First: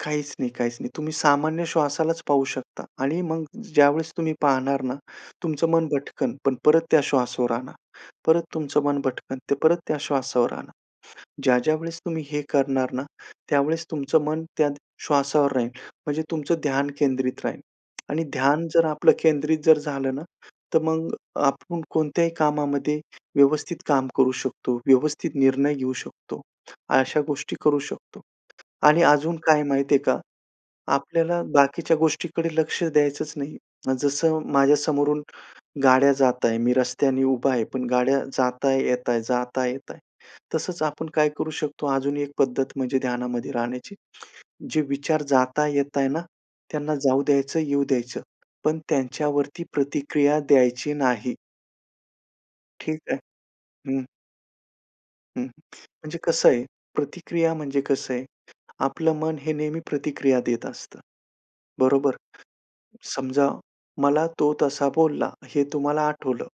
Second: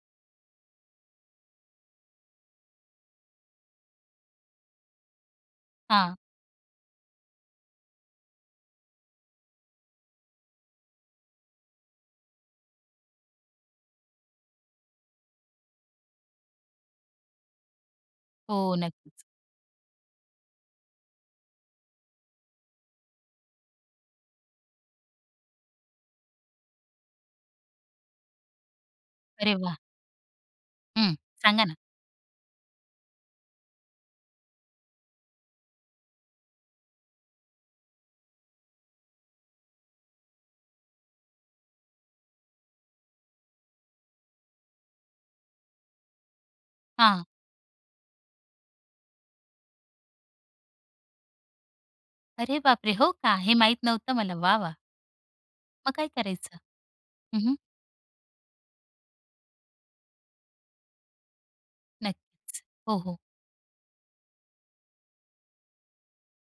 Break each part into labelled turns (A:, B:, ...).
A: काहीच नाही, काहीच नाही. तुम्ही सामान्य श्वासालाच पाहू शकता आणि मग ज्यावेळेस तुम्ही पाहणार ना, तुमचं मन
B: हां.
A: भटकन पण परत त्या श्वासावर आणा, परत तुमचं मन भटकन ते परत त्या श्वासावर आणा. ज्या ज्या वेळेस तुम्ही हे करणार ना, त्यावेळेस तुमचं मन त्या श्वासावर राहील म्हणजे तुमचं ध्यान केंद्रित राहील. आणि ध्यान
B: हो,
A: जर आपलं
B: नक्कीच.
A: केंद्रित जर झालं ना, तर मग आपण कोणत्याही कामामध्ये व्यवस्थित काम करू शकतो. व्यवस्थित निर्णय घेऊ शकतो. अशा गोष्टी करू शकतो. आणि अजून
B: अरे
A: काय
B: वाह!
A: माहिती आहे का,
B: हं,
A: आपल्याला
B: सांगा ना.
A: बाकीच्या गोष्टीकडे लक्ष द्यायचंच नाही. जसं माझ्या समोरून, गाड्या जात आहे मी रस्त्याने उभा आहे, पण गाड्या जात आहे, येत आहे, जात आहे, येत आहे. तसंच आपण काय करू शकतो अजून एक पद्धत म्हणजे ध्यानामध्ये राहण्याची, जे विचार जात आहे, येत आहे ना, त्यांना जाऊ
B: हां.
A: द्यायचं येऊ द्यायचं. पण त्यांच्यावरती प्रतिक्रिया द्यायची नाही.
B: अरे बापरे!
A: ठीक
B: हो
A: आहे,
B: का? हे माहीत
A: हं.
B: नव्हतं मला. वाह, वाह!
A: हं, हं
B: मग काय
A: म्हणजे कसं
B: करायचं?
A: आहे
B: हं,
A: प्रतिक्रिया
B: हं.
A: म्हणजे कसं आहे आपलं मन हे नेहमी प्रतिक्रिया देत असतं, बरोबर?
B: नक्कीच हो, हो.
A: समजा, मला तो तसा बोलला हे तुम्हाला आठवलं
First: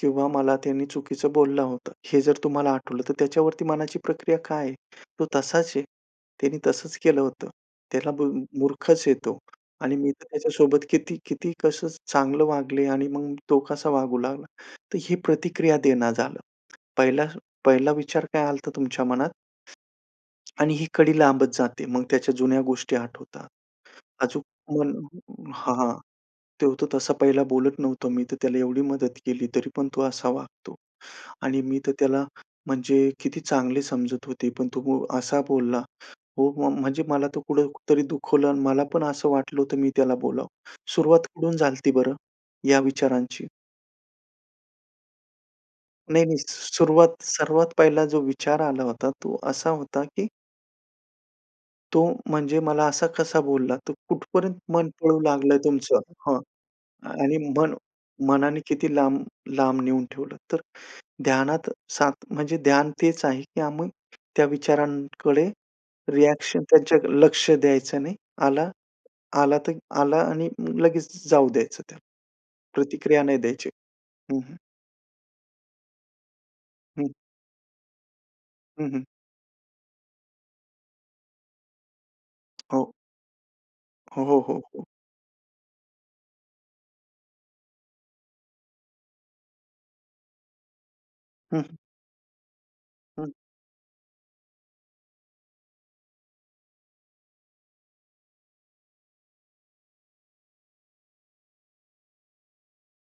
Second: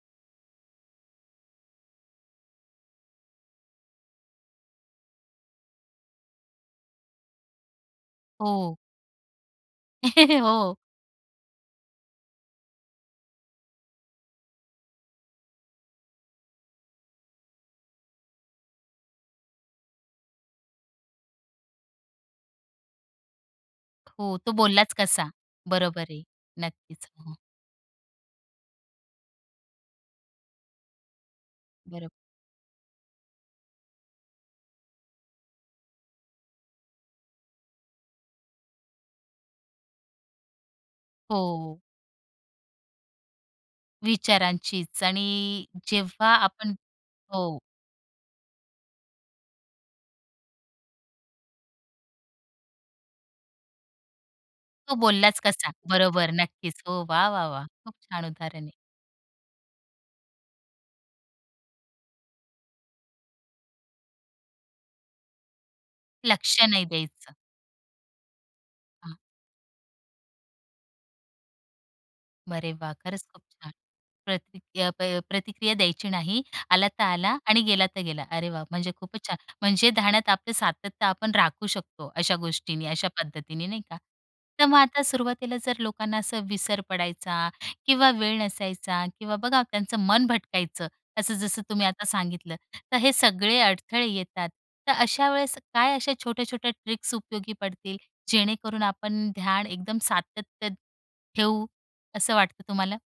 A: किंवा मला त्यांनी चुकीचं बोलला होता हे जर तुम्हाला आठवलं तर त्याच्यावरती मनाची प्रक्रिया काय आहे? तो तसाच आहे. त्यांनी तसंच केलं होतं. त्याला बोल
B: हो.
A: मुर्ख आहे तो. आणि मी तर
B: हो.
A: त्याच्यासोबत किती किती कसं चांगलं वागले आणि मग तो कसा वागू लागला, तर ही प्रतिक्रिया देणं झालं. पहिला पहिला विचार काय आलता तुमच्या मनात. आणि ही कडी लांबत जाते, मग त्याच्या जुन्या गोष्टी आठवतात.
B: हो,
A: आजूक
B: तो
A: मन
B: बोललाच कसा?
A: हां, हां,
B: बरोबर आहे,
A: ते होतो
B: नक्कीच.
A: तसा
B: हो, हो.
A: पहिला बोलत नव्हतो मी तर त्याला एवढी मदत केली तरी पण तो असा वागतो. आणि मी तर
B: बरोबर.
A: त्याला, म्हणजे किती चांगली समजत होते पण तो वो असा बोलला, हो वो म्हणजे मला तो कुठं तरी दुखवलं आणि मला पण असं वाटलं होतं मी त्याला बोलावं. सुरुवात कुठून झाली
B: हो.
A: होती बरं, या विचारांची?
B: विचारांचीच आणि,
A: नाही,
B: जेव्हा
A: नाही,
B: आपण
A: सुरुवात
B: हो.
A: सर्वात पहिला जो विचार आला होता तो असा होता, की तो म्हणजे मला असा कसा बोलला तर कुठपर्यंत मन
B: तो
A: पळू
B: बोललास
A: लागलंय
B: कसा?
A: तुमचं
B: बरोबर,
A: हां,
B: नक्कीच. हो, वाह,
A: आणि
B: वाह, वाह!
A: मन
B: खूप छान
A: मनाने
B: उदाहरण आहे.
A: किती लांब लांब नेऊन ठेवलं तर, ध्यानात सात म्हणजे ध्यान तेच आहे, की आम्ही त्या विचारांकडे
B: लक्ष
A: रिएक्शन
B: नाही
A: त्यांच्या
B: द्यायचं.
A: लक्ष द्यायचं नाही. आला
B: हां.
A: आला तर आला आणि लगेच जाऊ द्यायचं त्याला.
B: अरे वाह!
A: प्रतिक्रिया
B: खरंच
A: नाही
B: खूप
A: द्यायची.
B: छान.
A: हं, हं.
B: प्रति प्रति प प्रतिक्रिया द्यायची नाही, आला तर
A: हं.
B: आला आणि गेला तर गेला. अरे वाह,
A: हं,
B: म्हणजे
A: हं.
B: खूपच छान! म्हणजे ध्यानात आपलं सातत्य आपण राखू शकतो अशा गोष्टींनी,
A: हो.
B: अशा पद्धतीने नाही का?
A: हो, हो, हो,
B: तर मग
A: हो.
B: आता सुरुवातीला जर लोकांना असं विसर पडायचा, किंवा वेळ नसायचा, किंवा बघा त्यांचं मन भटकायचं, असं
A: हं,
B: जसं
A: हं.
B: तुम्ही आता सांगितलं तर हे
A: हं.
B: सगळे अडथळे येतात. तर अशा वेळेस काय अशा छोट्या-छोट्या ट्रिक्स उपयोगी पडतील, जेणेकरून आपण ध्यान एकदम सातत्य ठेऊ, असं वाटतं तुम्हाला?